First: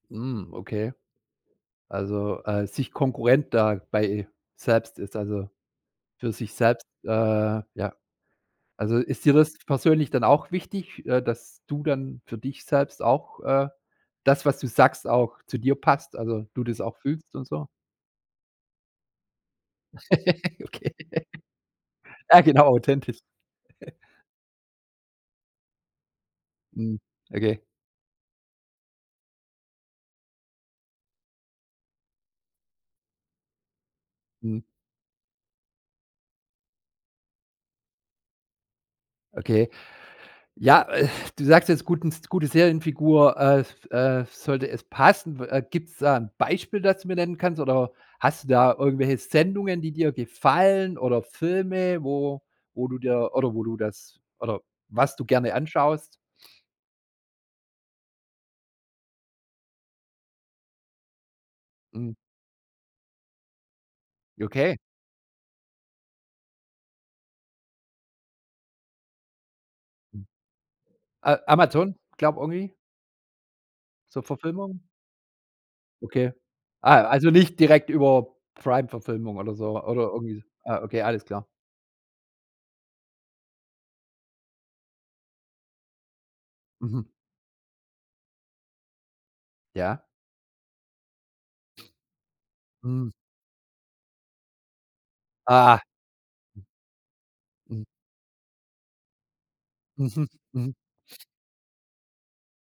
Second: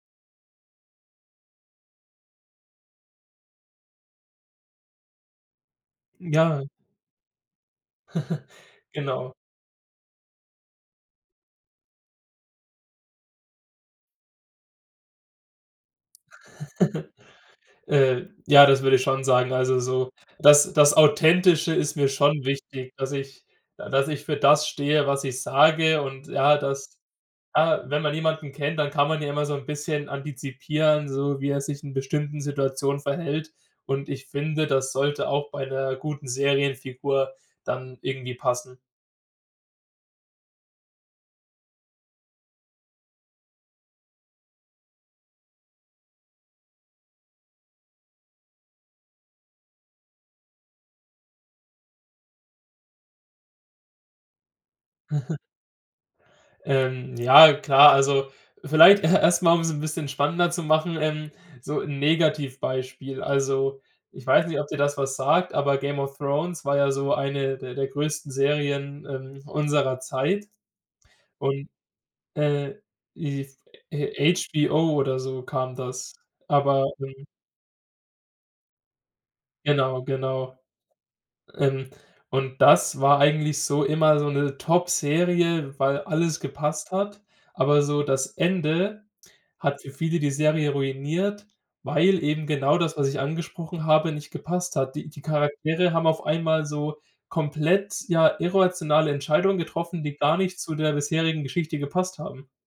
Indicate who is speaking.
Speaker 1: Mhm. Okay. Also, äh, sich Konkurrent da bei selbst ist, also, für sich
Speaker 2: Ja.
Speaker 1: selbst, äh, ja. Also ist
Speaker 2: Genau.
Speaker 1: dir das persönlich dann auch wichtig, äh, dass du dann für dich selbst auch, äh das, was du sagst, auch zu dir passt, also, du das auch fühlst und so?
Speaker 2: Äh, ja, das würde ich schon sagen. Also so, das das
Speaker 1: Okay.
Speaker 2: Authentische ist mir
Speaker 1: Ja,
Speaker 2: schon
Speaker 1: genau,
Speaker 2: wichtig, dass
Speaker 1: authentisch.
Speaker 2: ich äh, dass ich für das stehe, was ich sage und ja, dass
Speaker 1: Mhm. Okay.
Speaker 2: ja, wenn man jemanden kennt, dann kann man ja immer so 'n bisschen antizipieren, so wie er sich in bestimmten Situationen verhält. Und ich
Speaker 1: Mhm.
Speaker 2: finde, das sollte auch bei 'ner guten Serienfigur dann irgendwie passen.
Speaker 1: Okay. Ja, äh, du sagst jetzt, guten S gute Serienfigur, äh f äh f sollte es passen. Wa gibt es da ein Beispiel, das du mir nennen kannst oder hast du da irgendwelche Sendungen, die dir gefallen oder Filme, wo wo du dir oder wo du das oder was du gerne anschaust?
Speaker 2: Ähm, ja klar, also, vielleicht e erst mal, um es ein bisschen spannender zu machen, ähm, so 'n
Speaker 1: Mhm.
Speaker 2: Negativbeispiel. Also, ich weiß nicht, ob dir
Speaker 1: Okay.
Speaker 2: das was sagt, aber „Game of Thrones“ war ja so eine der der größten Serien, ähm, unserer Zeit
Speaker 1: A
Speaker 2: und
Speaker 1: Amazon, glaube, irgendwie?
Speaker 2: äh, if
Speaker 1: Zur
Speaker 2: äh,
Speaker 1: Verfilmung?
Speaker 2: HBO oder so kam das.
Speaker 1: Okay.
Speaker 2: Aber
Speaker 1: Ah,
Speaker 2: mhm.
Speaker 1: also nicht direkt über Primeverfilmung oder so
Speaker 2: Genau,
Speaker 1: oder irgendwie.
Speaker 2: genau.
Speaker 1: Ah, okay, alles klar.
Speaker 2: Ähm, und das war eigentlich so immer so 'ne Topserie, weil alles gepasst
Speaker 1: Mhm.
Speaker 2: hat, aber so das Ende hat für
Speaker 1: Ja.
Speaker 2: viele die Serie ruiniert, weil eben genau das, was
Speaker 1: Mhm.
Speaker 2: ich angesprochen habe, nicht gepasst hat. Die die
Speaker 1: Ah.
Speaker 2: Charaktere haben auf einmal so
Speaker 1: Mhm.
Speaker 2: komplett, ja, irrationale Entscheidungen getroffen, die
Speaker 1: Mhm.
Speaker 2: gar nicht zu
Speaker 1: Mhm.
Speaker 2: der bisherigen Geschichte gepasst haben.